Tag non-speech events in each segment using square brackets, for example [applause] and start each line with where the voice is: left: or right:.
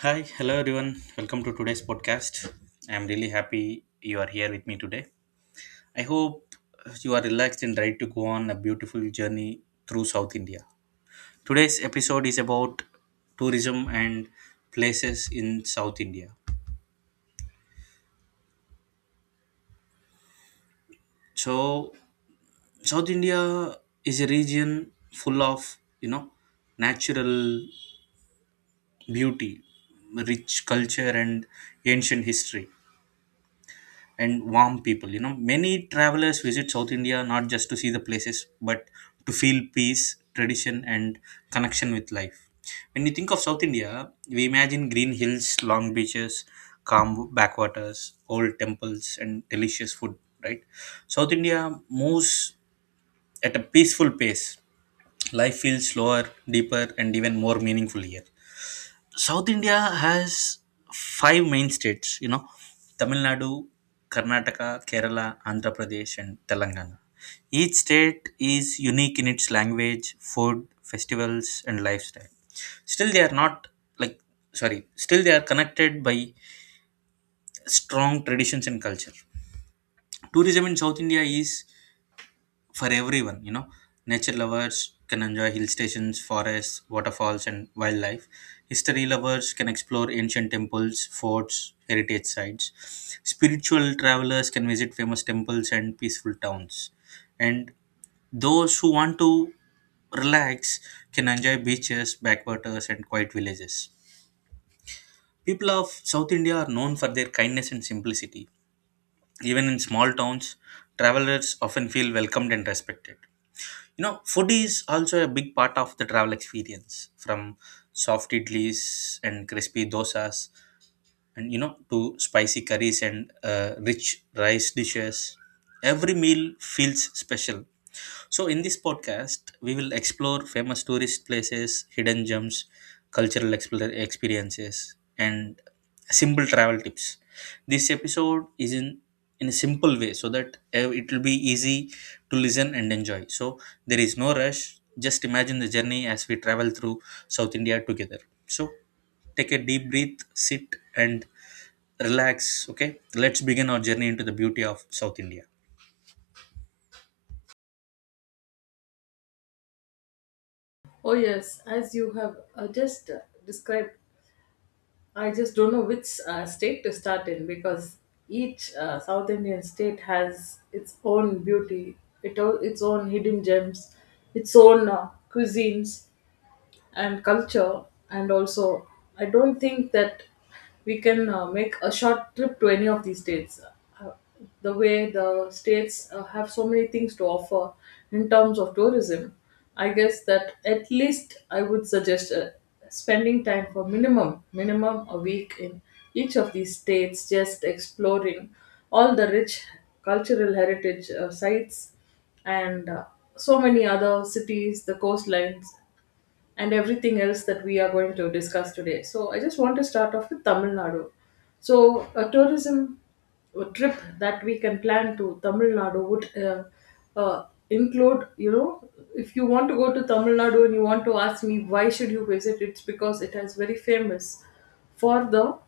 right: Hi, hello everyone. Welcome to today's podcast. I'm really happy you are here with me today. I hope you are relaxed and ready to go on a beautiful journey through South India. Today's episode is about tourism and places in South India. So, South India is a region full of, natural beauty, rich culture, and ancient history, and warm people. Many travelers visit South India not just to see the places, but to feel peace, tradition, and connection with life. When you think of South India, we imagine green hills, long beaches, calm backwaters, old temples, and delicious food. Right? South India moves at a peaceful pace. Life feels slower, deeper, and even more meaningful here. South India has five main states: Tamil Nadu, Karnataka, Kerala, Andhra Pradesh, and Telangana. Each state is unique in its language, food, festivals, and lifestyle. Still, they are not like, still they are connected by strong traditions and culture. Tourism in South India is for everyone. Nature lovers can enjoy hill stations, forests, waterfalls, and wildlife. History lovers can explore ancient temples, forts, heritage sites. Spiritual travelers can visit famous temples and peaceful towns, and those who want to relax can enjoy beaches, backwaters, and quiet villages. People of South India are known for their kindness and simplicity. Even in small towns, travelers often feel welcomed and respected. Food is also a big part of the travel experience. From soft idlis and crispy dosas, and to spicy curries and rich rice dishes, every meal feels special. So, in this podcast, we will explore famous tourist places, hidden gems, cultural experiences, and simple travel tips. This episode is in a simple way so that it will be easy to listen and enjoy. So, there is no rush. Just imagine the journey as we travel through South India together. So, take a deep breath, sit, and relax. Okay, let's begin our journey into the beauty of South India.
left: Oh yes, as you have just described, I just don't know which state to start in, because each South Indian state has its own beauty, its own hidden gems, its own cuisines, and culture, and also I don't think that we can make a short trip to any of these states. Uh, the way the states have so many things to offer in terms of tourism, I guess that at least I would suggest spending time for minimum a week in each of these states, just exploring all the rich cultural heritage sites, and so many other cities, the coastlines, and everything else that we are going to discuss today. So, I just want to start off with Tamil Nadu. So, a tourism trip that we can plan to Tamil Nadu would include, you know, if you want to go to Tamil Nadu and you want to ask me why should you visit, it's because it has very famous for the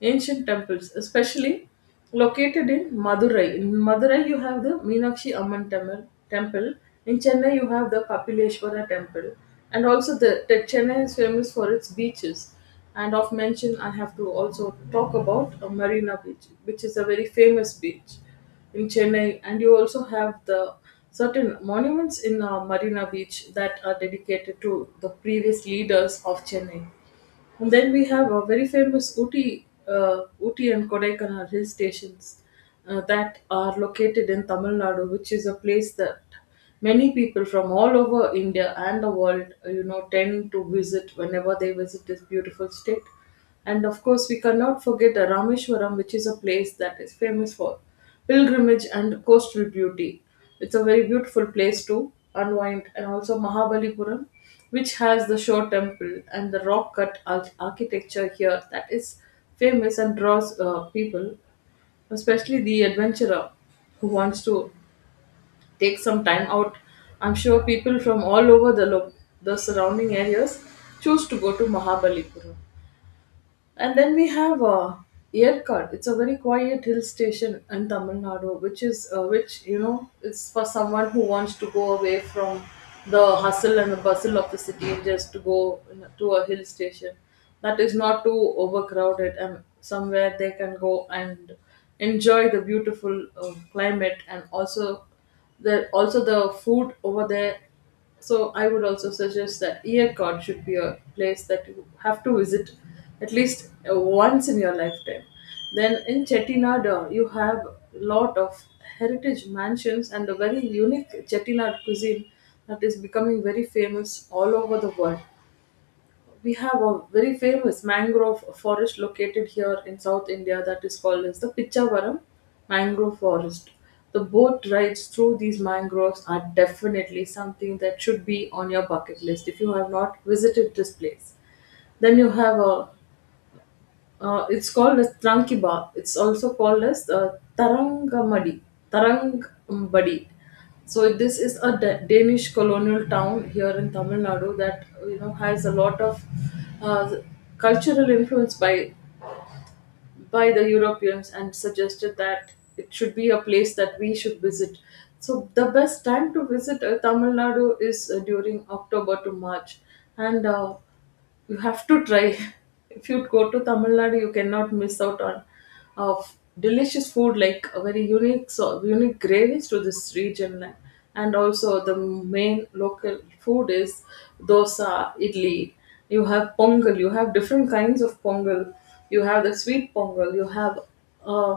left: ancient temples, especially located in Madurai. In Madurai, you have the Meenakshi Amman Temple. In Chennai, you have the Kapileshwara Temple, and also the Chennai is famous for its beaches. And of mention, I have to also talk about a Marina Beach, which is a very famous beach in Chennai, and you also have the certain monuments in Marina Beach that are dedicated to the previous leaders of Chennai. And then we have a very famous Uti and Kodaikanal hill stations that are located in Tamil Nadu, which is a place that many people from all over India and the world, you know, tend to visit whenever they visit this beautiful state. And of course, we cannot forget the Rameshwaram, which is a place that is famous for pilgrimage and coastal beauty. It's a very beautiful place to unwind, and also Mahabalipuram, which has the shore temple and the rock cut architecture here that is famous and draws people, especially the adventurer who wants to take some time out. I'm sure people from all over the surrounding areas choose to go to Mahabalipuram. And then we have Yerkad. It's a very quiet hill station in Tamil Nadu, which is which, you know, is for someone who wants to go away from the hustle and the bustle of the city and just to to a hill station that is not too overcrowded and somewhere they can go and enjoy the beautiful climate and also the food over there. So I would also suggest that Earcon should be a place that you have to visit at least once in your lifetime. Then in Chettinad, you have lot of heritage mansions and a very unique Chettinad cuisine that is becoming very famous all over the world. We have a very famous mangrove forest located here in South India that is called as the Pichavaram mangrove forest. The boat rides through these mangroves are definitely something that should be on your bucket list if you have not visited this place. Then you have a it's called as Trankiba. It's also called as Tarangamadi. Tarangambadi. So this is a Danish colonial town here in Tamil Nadu that, you know, has a lot of uh, cultural influence by the Europeans, and suggested that it should be a place that we should visit. So the best time to visit Tamil Nadu is during October to March, and you have to try. [laughs] If you go to Tamil Nadu, you cannot miss out on of delicious food like a very unique, so unique gravies to this region. And also the main local food is dosa, idli, you have pongal, you have different kinds of pongal. You have the sweet pongal, you have uh,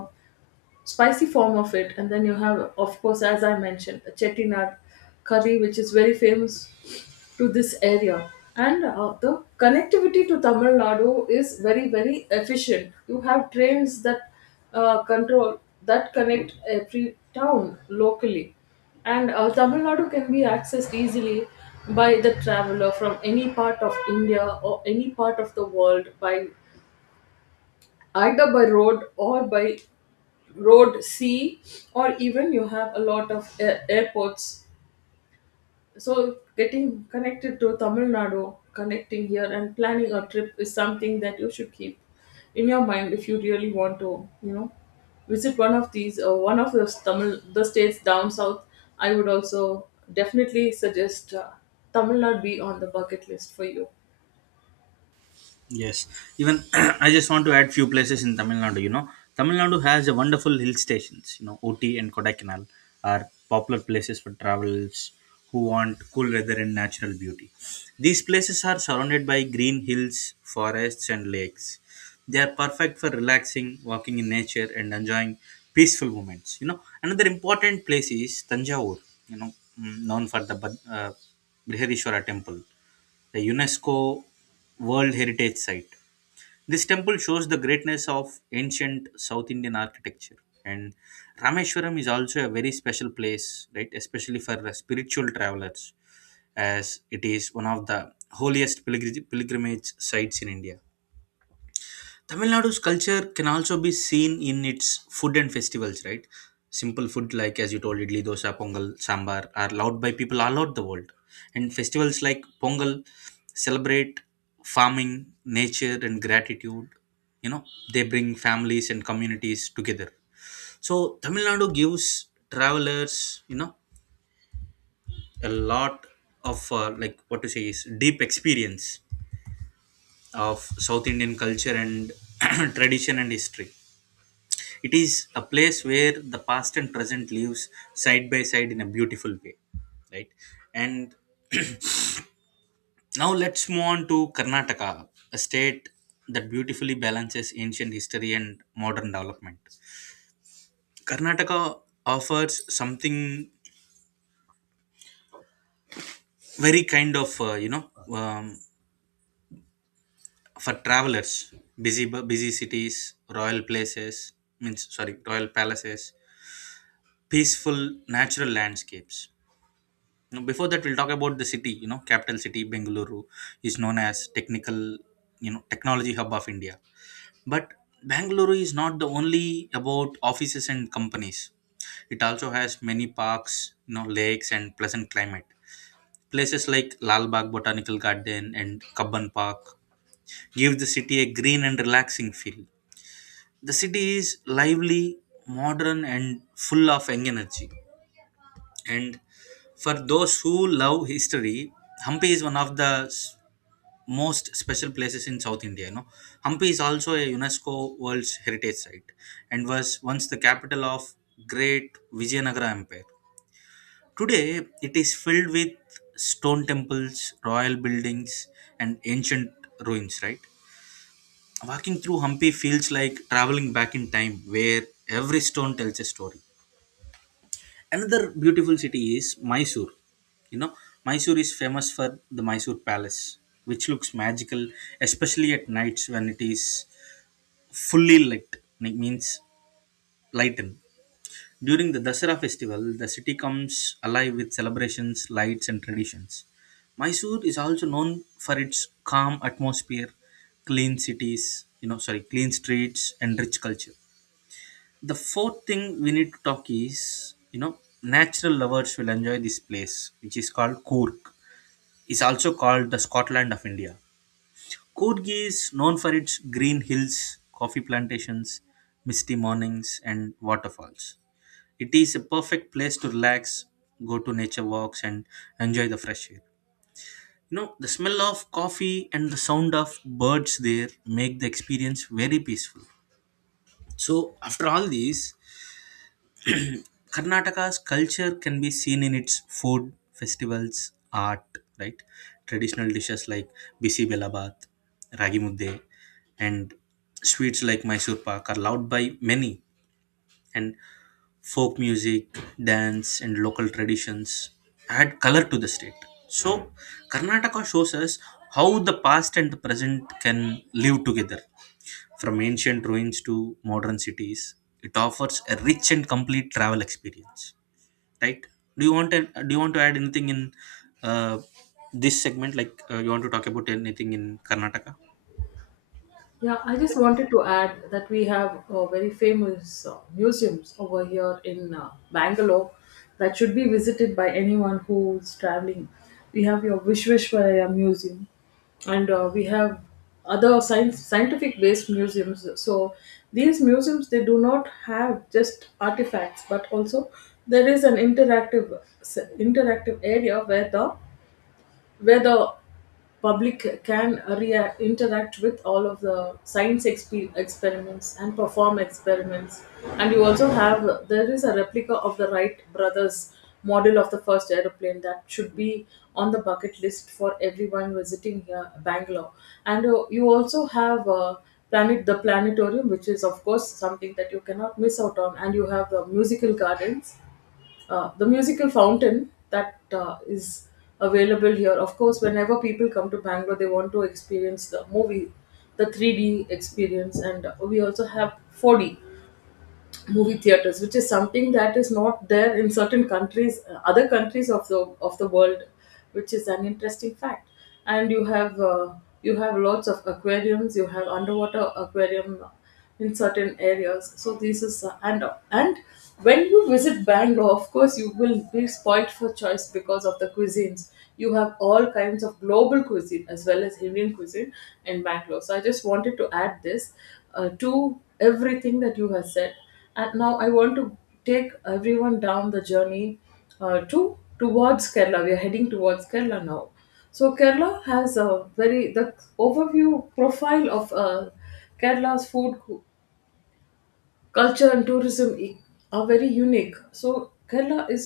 left: spicy form of it, and then you have, of course, as I mentioned, a Chettinad curry, which is very famous to this area. And the connectivity to Tamil Nadu is very efficient. You have trains that control that connect every town locally. And Tamil Nadu can be accessed easily by the traveler from any part of India or any part of the world by either by road or by road, sea, or even you have a lot of airports. So, getting connected to Tamil Nadu, connecting here, and planning a trip is something that you should keep in your mind if you really want to, you know, visit one of these one of those Tamil the states down south. I would also definitely suggest Tamil Nadu be on the bucket list for you.
right: Yes, even [clears throat] I just want to add few places in Tamil Nadu. Tamil Nadu has a wonderful hill stations. Ooty and Kodaikanal are popular places for travelers who want cool weather and natural beauty. These places are surrounded by green hills, forests, and lakes. They are perfect for relaxing, walking in nature, and enjoying peaceful moments. Another important place is Tanjavur. You know, known for the Brihadeeswara temple, a UNESCO World Heritage Site. This temple shows the greatness of ancient South Indian architecture. And Rameshwaram is also a very special place, right? Especially for spiritual travelers, as it is one of the holiest pilgrimage sites in India. Tamil Nadu's culture can also be seen in its food and festivals, right? Simple food like, as you told, idli, dosa, pongal, sambar are loved by people all over the world. And festivals like Pongal celebrate farming, nature, and gratitude. You know, they bring families and communities together. So Tamil Nadu gives travelers, a lot of like, what to say, is deep experience of South Indian culture and [clears throat] tradition and history. It is a place where the past and present lives side by side in a beautiful way, right? And now let's move on to Karnataka, a state that beautifully balances ancient history and modern development. Karnataka offers something very kind of, for travelers, busy cities, royal places, royal palaces, peaceful natural landscapes. Now before that, we'll talk about the city. Capital city Bengaluru is known as technical, technology hub of India. But Bangalore is not the only about offices and companies. It also has many parks, lakes, and pleasant climate. Places like Lal Bagh Botanical Garden and Kabban Park give the city a green and relaxing feel. The city is lively, modern, and full of young energy. And for those who love history, Hampi is one of the most special places in South India. Hampi is also a UNESCO World Heritage Site and was once the capital of Great Vijayanagara Empire. Today, it is filled with stone temples, royal buildings, and ancient ruins. Right, walking through Hampi feels like traveling back in time, where every stone tells a story. Another beautiful city is Mysore. You know, Mysore is famous for the Mysore Palace, which looks magical, especially at nights when it is fully lit, it means lightened. During the Dasara festival, the city comes alive with celebrations, lights, and traditions. Mysore is also known for its calm atmosphere, clean cities, clean streets, and rich culture. The fourth thing we need to talk is, Natural lovers will enjoy this place, which is called Cork. It's also called the Scotland of India. Cork is known for its green hills, coffee plantations, misty mornings, and waterfalls. It is a perfect place to relax, go to nature walks, and enjoy the fresh air. The smell of coffee and the sound of birds there make the experience very peaceful. So, after all these, Karnataka's culture can be seen in its food, festivals, art, right? Traditional dishes like bisi belabat, ragi mudde, and sweets like Mysore pak are loved by many. And folk music, dance, and local traditions add color to the state. So, Karnataka shows us how the past and the present can live together, from ancient ruins to modern cities. It offers a rich and complete travel experience, right? do you want to do you want to add anything in, uh, this segment, like, you want to talk about anything in Karnataka?
left: Yeah, I just wanted to add that we have very famous museums over here in Bangalore that should be visited by anyone who's traveling. We have your Vishveshwaraya Museum, and we have other science, scientific-based museums. So these museums, they do not have just artifacts, but also there is an interactive area where the public can interact with all of the science experiments and perform experiments. And you also have, there is a replica of the Wright Brothers model of the first aeroplane that should be on the bucket list for everyone visiting here Bangalore. And you also have planet the planetarium, which is of course something that you cannot miss out on. And you have the musical gardens, the musical fountain that is available here. Of course, whenever people come to Bangalore, they want to experience the movie, the 3D experience, and we also have 4D movie theaters, which is something that is not there in certain countries, other countries of the world, which is an interesting fact. And you have lots of aquariums, you have underwater aquarium in certain areas. So this is and when you visit Bangalore, of course you will be spoilt for choice because of the cuisines. You have all kinds of global cuisine as well as Indian cuisine in Bangalore. So I just wanted to add this to everything that you have said. And now I want to take everyone down the journey to towards Kerala. We are heading towards Kerala now. So Kerala has a very the overview profile of Kerala's culture and tourism are very unique. So Kerala is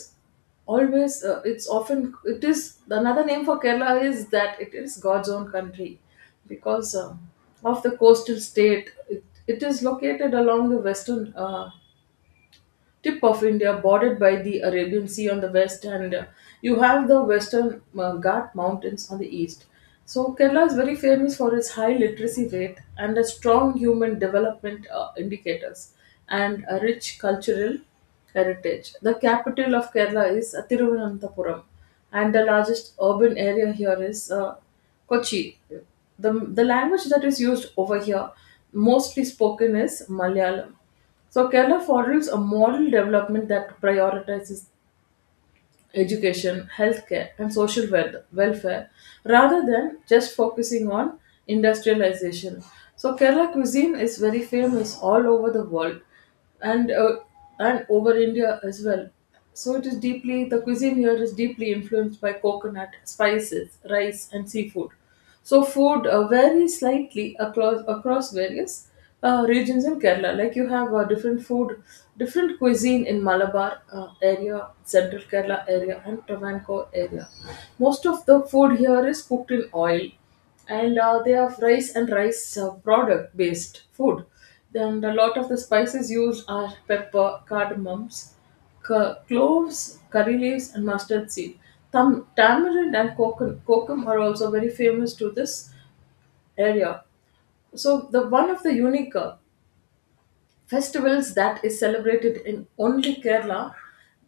left: always it's often it is another name for Kerala is that it is God's own country, because of the coastal state. it, it is located along the western tip of India, bordered by the Arabian Sea on the west, and you have the Western Ghat Mountains on the east. So, Kerala is very famous for its high literacy rate and a strong human development indicators and a rich cultural heritage. The capital of Kerala is Thiruvananthapuram, and the largest urban area here is Kochi. The language that is used over here, mostly spoken, is Malayalam. So Kerala models a model development that prioritizes education, healthcare, and social welfare rather than just focusing on industrialization. So Kerala cuisine is very famous all over the world and over India as well. So it is deeply the cuisine here is deeply influenced by coconut, spices, rice, and seafood. So food varies slightly across various regions in Kerala. Like you have different food, different cuisine in Malabar area, Central Kerala area, and Travancore area. Most of the food here is cooked in oil, and they have rice and rice product based food. Then a lot of the spices used are pepper, cardamoms, cloves, curry leaves, and mustard seed. Tamarind and cocum are also very famous to this area. So the one of the unique festivals that is celebrated in only Kerala,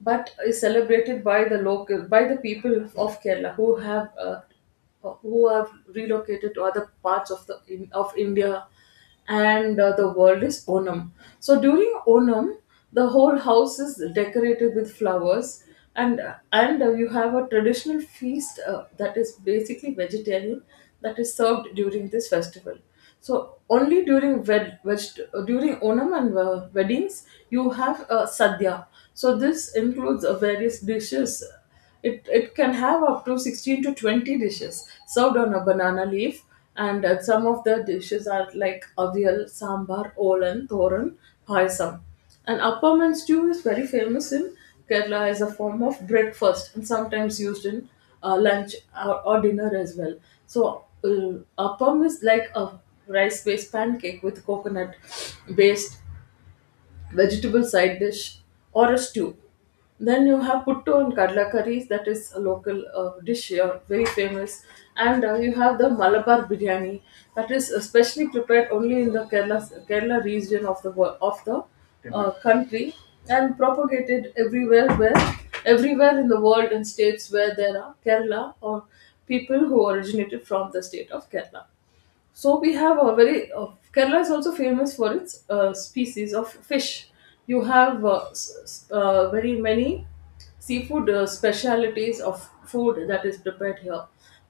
left: but is celebrated by the local by the people of Kerala who have who have relocated to other parts of of India and the world is Onam. So during Onam, the whole house is decorated with flowers, and and you have a traditional feast that is basically vegetarian, that is served during this festival. So only during Onam and weddings, you have sadhya. So this includes various dishes. It can have up to 16 to 20 dishes served on a banana leaf, and some of the dishes are like avial, sambar, olan, thoran, payasam. And appam and stew is very famous in Kerala as a form of breakfast and sometimes used in lunch or dinner as well. So, appam is like a rice based pancake with coconut based vegetable side dish or a stew. Then you have puttu and kadla curries, that is a local dish here, very famous. And You have the Malabar biryani, that is especially prepared only in the Kerala region of the country and propagated everywhere in the world, in states where there are Kerala or people who originated from the state of Kerala. So we have a very Kerala is also famous for its species of fish. You have very many seafood specialities of food that is prepared here.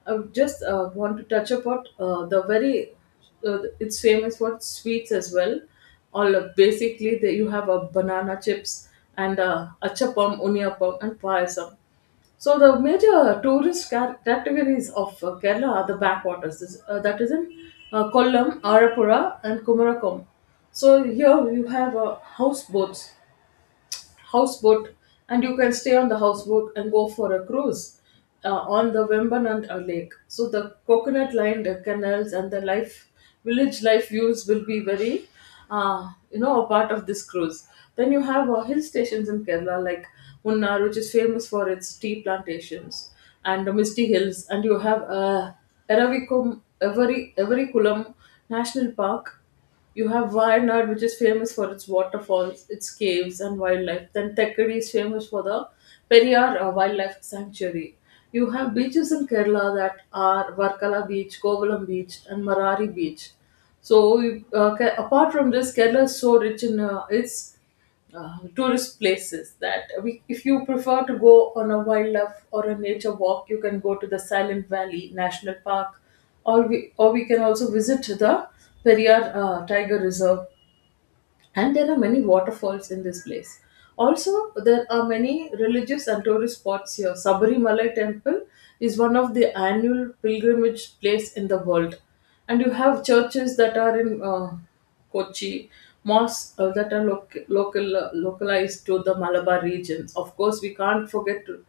left: I just want to touch upon the very it's famous for sweets as well. All basically, the, you have a banana chips and achapam, uniappam, and payasam. So the major categories of Kerala are the backwaters. That is in Kollam, Arapura, and Kumarakom. So here you have houseboats houseboat and you can stay on the houseboat and go for a cruise on the Wembanand lake. So the coconut lined canals and the life village life views will be very a part of this cruise. Then you have hill stations in Kerala like Munnar, which is famous for its tea plantations and the misty hills, and you have Everikulam National Park. You have Wayanad, which is famous for its waterfalls, its caves, and wildlife. Then Thekkady is famous for the Periyar Wildlife Sanctuary. You have beaches in Kerala that are Varkala Beach, Kovalam Beach, and Marari Beach. Apart from this, Kerala is so rich in its tourist places that if you prefer to go on a wildlife or a nature walk, you can go to the Silent Valley National Park, or we can also visit the Periyar Tiger Reserve, and there are many waterfalls in this place. Also, there are many religious and tourist spots here. Sabarimalai Temple is one of the annual pilgrimage place in the world, and you have churches that are in Kochi, mosques that are local, localized to the Malabar regions. Of course, we can't forget to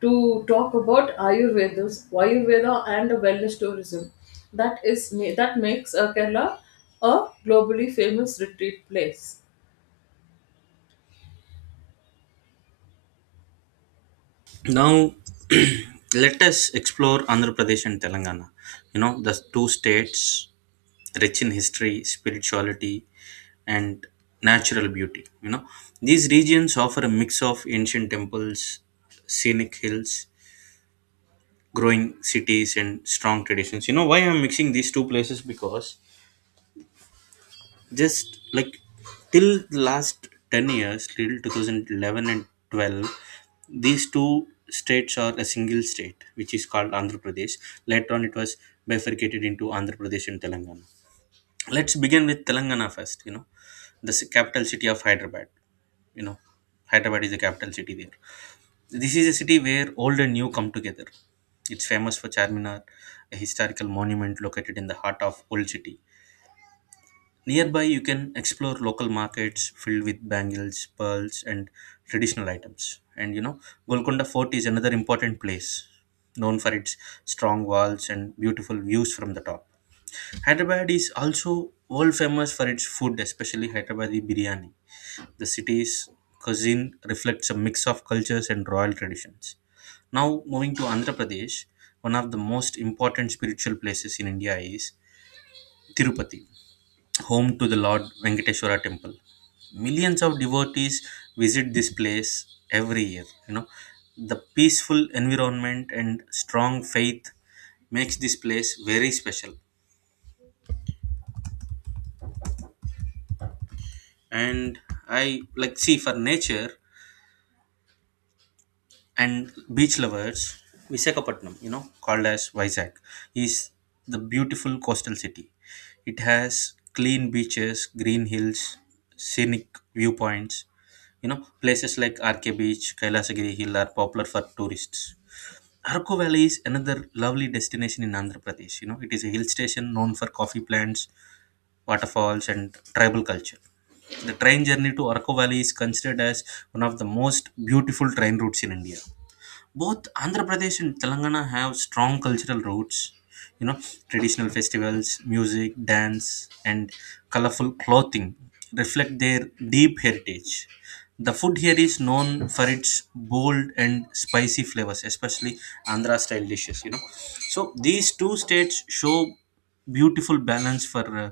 left: to talk about Ayurveda and wellness tourism. That makes Kerala a globally famous retreat place.
right: Now [clears throat] let us explore Andhra Pradesh and Telangana, the two states rich in history, spirituality, and natural beauty. These regions offer a mix of ancient temples, scenic hills, growing cities, and strong traditions. Why I'm mixing these two places, because just like till the last 10 years, till 2011 and 12, these two states are a single state, which is called Andhra Pradesh. Later on, it was bifurcated into Andhra Pradesh and Telangana. Let's begin with Telangana first. The capital city of Hyderabad, you know Hyderabad is the capital city there. This is a city where old and new come together. It's famous for Charminar, a historical monument located in the heart of old city. Nearby, you can explore local markets filled with bangles, pearls, and traditional items. And, Golconda Fort is another important place, known for its strong walls and beautiful views from the top. Hyderabad is also world famous for its food, especially Hyderabadi biryani. The city's cuisine reflects a mix of cultures and royal traditions. Now, moving to Andhra Pradesh, one of the most important spiritual places in India is Tirupati, home to the Lord Venkateshwara temple. Millions of devotees visit this place every year. The peaceful environment and strong faith makes this place very special. And I like see for nature and beach lovers, Visakhapatnam, called as Vizag, is the beautiful coastal city. It has clean beaches, green hills, scenic viewpoints. Places like RK Beach, Kailasagiri Hill are popular for tourists. Arco Valley is another lovely destination in Andhra Pradesh. It is a hill station known for coffee plants, waterfalls, and tribal culture. The train journey to Arco Valley is considered as one of the most beautiful train routes in India. Both Andhra Pradesh and Telangana have strong cultural roots. You know traditional festivals, music, dance, and colorful clothing reflect their deep heritage. The food here is known for its bold and spicy flavors, especially Andhra style dishes. So, these two states show beautiful balance for uh,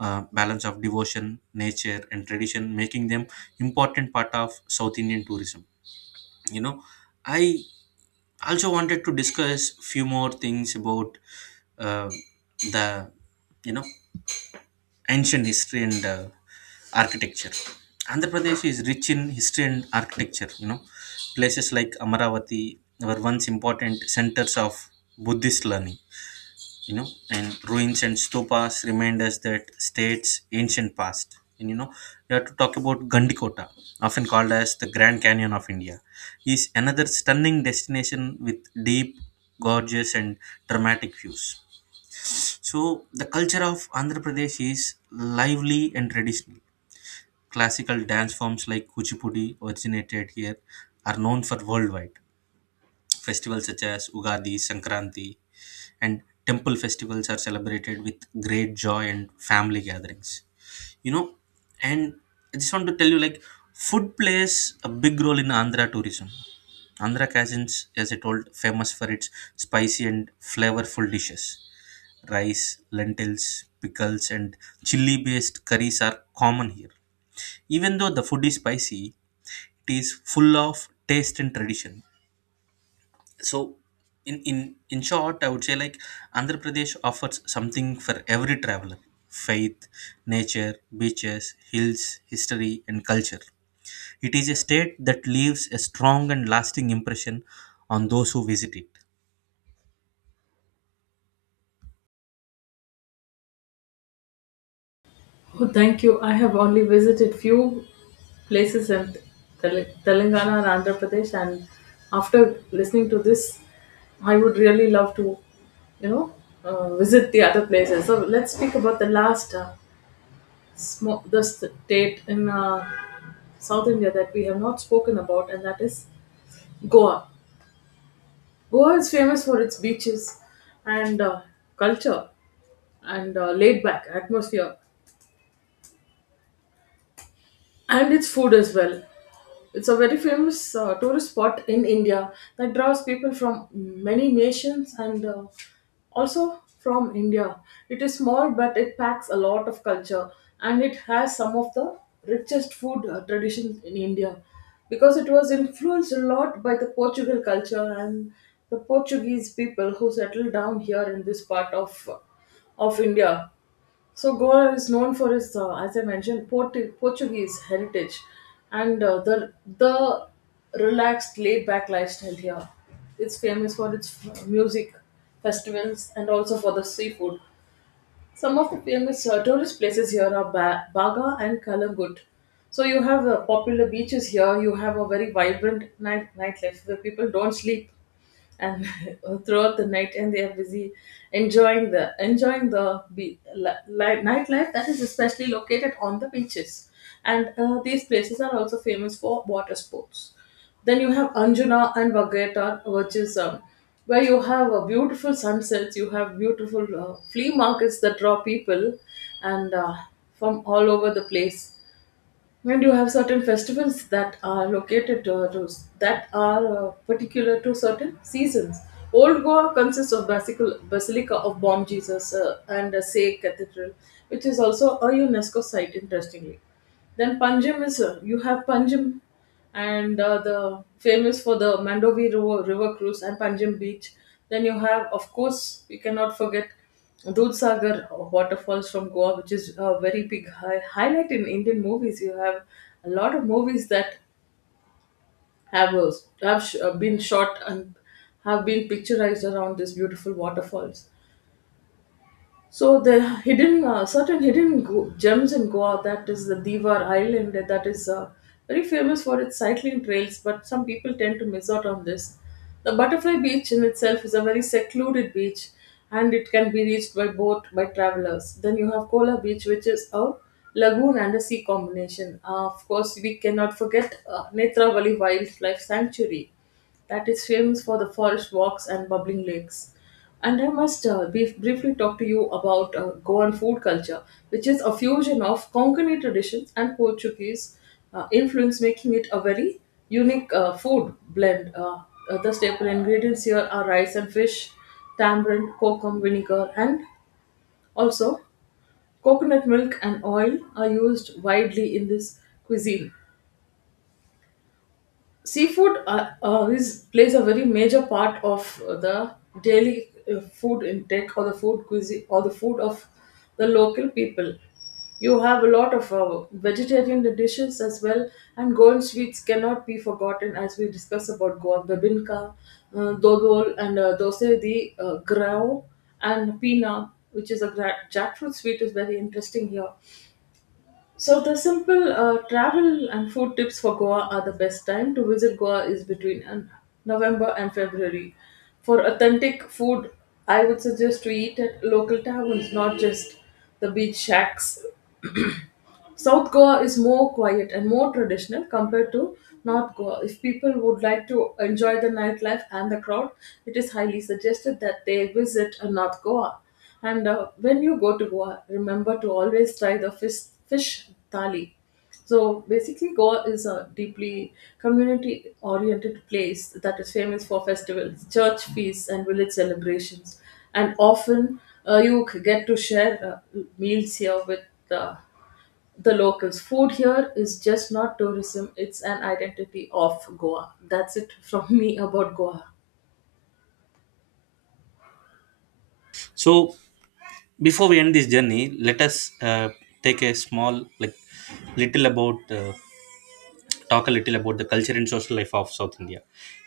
right: uh, balance of devotion, nature, and tradition, making them important part of South Indian tourism. you know i I also wanted to discuss few more things about uh, the, you know ancient history and architecture. Andhra Pradesh is rich in history and architecture. Places like Amaravati were once important centers of Buddhist learning. You know and ruins and stupas remind us that state's ancient past. And, we have to talk about Gandikota, often called as the Grand Canyon of India, is another stunning destination with deep gorgeous and dramatic views. So, the culture of Andhra Pradesh is lively and traditional. Classical dance forms like Kuchipudi originated here are known for worldwide. Festivals such as Ugadi, Sankranti, and temple festivals are celebrated with great joy and family gatherings. You know and I just want to tell you, like, food plays a big role in Andhra tourism. Andhra cuisines, as I told, famous for its spicy and flavorful dishes. Rice, lentils, pickles, and chili based curries are common here. Even though the food is spicy, it is full of taste and tradition. So, in in in short, I would say, like, Andhra Pradesh offers something for every traveler: faith, nature, beaches, hills, history, and culture. It is a state that leaves a strong and lasting impression on those who visit it.
left: Oh, thank you. I have only visited few places in Telangana and Andhra Pradesh, and after listening to this, I would really love to, you know, visit the other places. So let's speak about the last the state in South India that we have not spoken about, and that is Goa. Goa is famous for its beaches and culture and laid back atmosphere and its food as well. It's a very famous tourist spot in India that draws people from many nations, and also from India. It is small, but it packs a lot of culture, and it has some of the richest food traditions in India, because it was influenced a lot by the Portugal culture and the Portuguese people who settled down here in this part of India. So Goa is known for its, as I mentioned, Portuguese heritage, and uh, the relaxed, laid-back lifestyle here. It's famous for its music, festivals, and also for the seafood. Some of the famous tourist places here are Baga and Kalangut. So you have popular beaches here. You have a very vibrant nightlife where people don't sleep and [laughs] throughout the night, and they are busy enjoying the nightlife that is especially located on the beaches, and these places are also famous for water sports. Then you have Anjuna and Vagator, which is where you have beautiful sunsets. You have beautiful flea markets that draw people, and from all over the place, and you have certain festivals that are particular to certain seasons. Old Goa consists of Basilica of Bom Jesus and a Say Cathedral, which is also a UNESCO site, interestingly. Then you have Panjim, and the famous for the Mandovi River, River cruise, and Panjim Beach. Then you have, of course, we cannot forget Dudhsagar waterfalls from Goa, which is a very big highlight in Indian movies. You have a lot of movies that have uh, been shot and have been picturized around these beautiful waterfalls. So the certain hidden gems in Goa, that is the Divar Island, that is very famous for its cycling trails, but some people tend to miss out on this. The Butterfly Beach in itself is a very secluded beach, and it can be reached by boat by travelers. Then you have Kola Beach, which is a lagoon and a sea combination. Of course, we cannot forget Netravali Wildlife Sanctuary, that is famous for the forest walks and bubbling lakes. And I must briefly talk to you about Goan food culture, which is a fusion of Konkani traditions and Portuguese influence, making it a very unique food blend. The staple ingredients here are rice and fish, tamarind, kokum, vinegar, and also coconut milk and oil are used widely in this cuisine. Seafood is plays a very major part of the daily food intake, or the food cuisine, or the food of the local people. You have a lot of vegetarian dishes as well, and Goan sweets cannot be forgotten, as we discuss about Goan bebinka, dodol, and dose, the grau, and pina, which is a jackfruit sweet, is very interesting here. So the simple travel and food tips for Goa are the best time to visit Goa is between November and February. For authentic food, I would suggest to eat at local taverns, not just the beach shacks. South Goa is more quiet and more traditional compared to North Goa. If people would like to enjoy the nightlife and the crowd, it is highly suggested that they visit North Goa. And when you go to Goa, remember to always try the fish thali. So basically, Goa is a deeply community oriented place that is famous for festivals, church feasts, and village celebrations. And often get to share meals here with uh, the locals. Food here is just not tourism, it's an identity of Goa. That's it from [laughs] me about Goa.
right: So, before we end this journey, let us uh, take a small, like, little about, talk a little about the culture and social life of South India.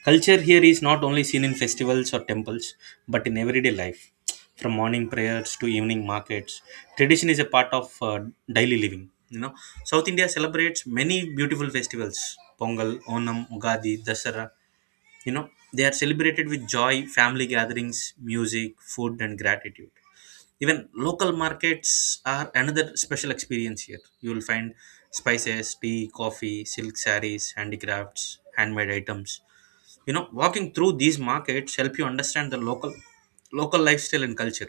right: Culture here is not only seen in festivals or temples, but in everyday life, from morning prayers to evening markets. Tradition is a part of daily living. South India celebrates many beautiful festivals: Pongal, Onam, Ugadi, Dasara. You know, they are celebrated with joy, family gatherings, music, food, and gratitude. Even local markets are another special experience here. You will find spices, tea, coffee, silk sarees, handicrafts, handmade items. Walking through these markets help you understand the local lifestyle and culture.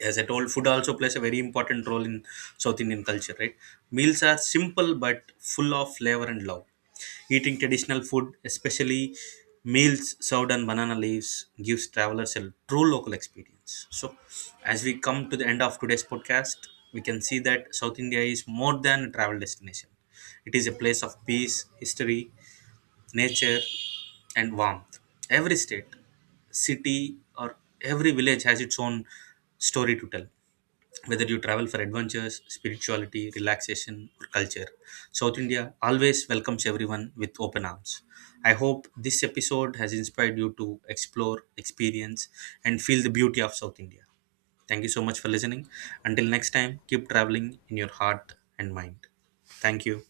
right: As I told, food also plays a very important role in South Indian culture, right? Meals are simple but full of flavor and love. Eating traditional food, especially meals served on banana leaves, gives travelers a true local experience. So, as we come to the end of today's podcast, we can see that South India is more than a travel destination. It is a place of peace, history, nature, and warmth. Every state, city, or every village has its own story to tell. Whether you travel for adventures, spirituality, relaxation, or culture, South India always welcomes everyone with open arms. I hope this episode has inspired you to explore, experience, and feel the beauty of South India. Thank you so much for listening. Until next time, keep traveling in your heart and mind. Thank you.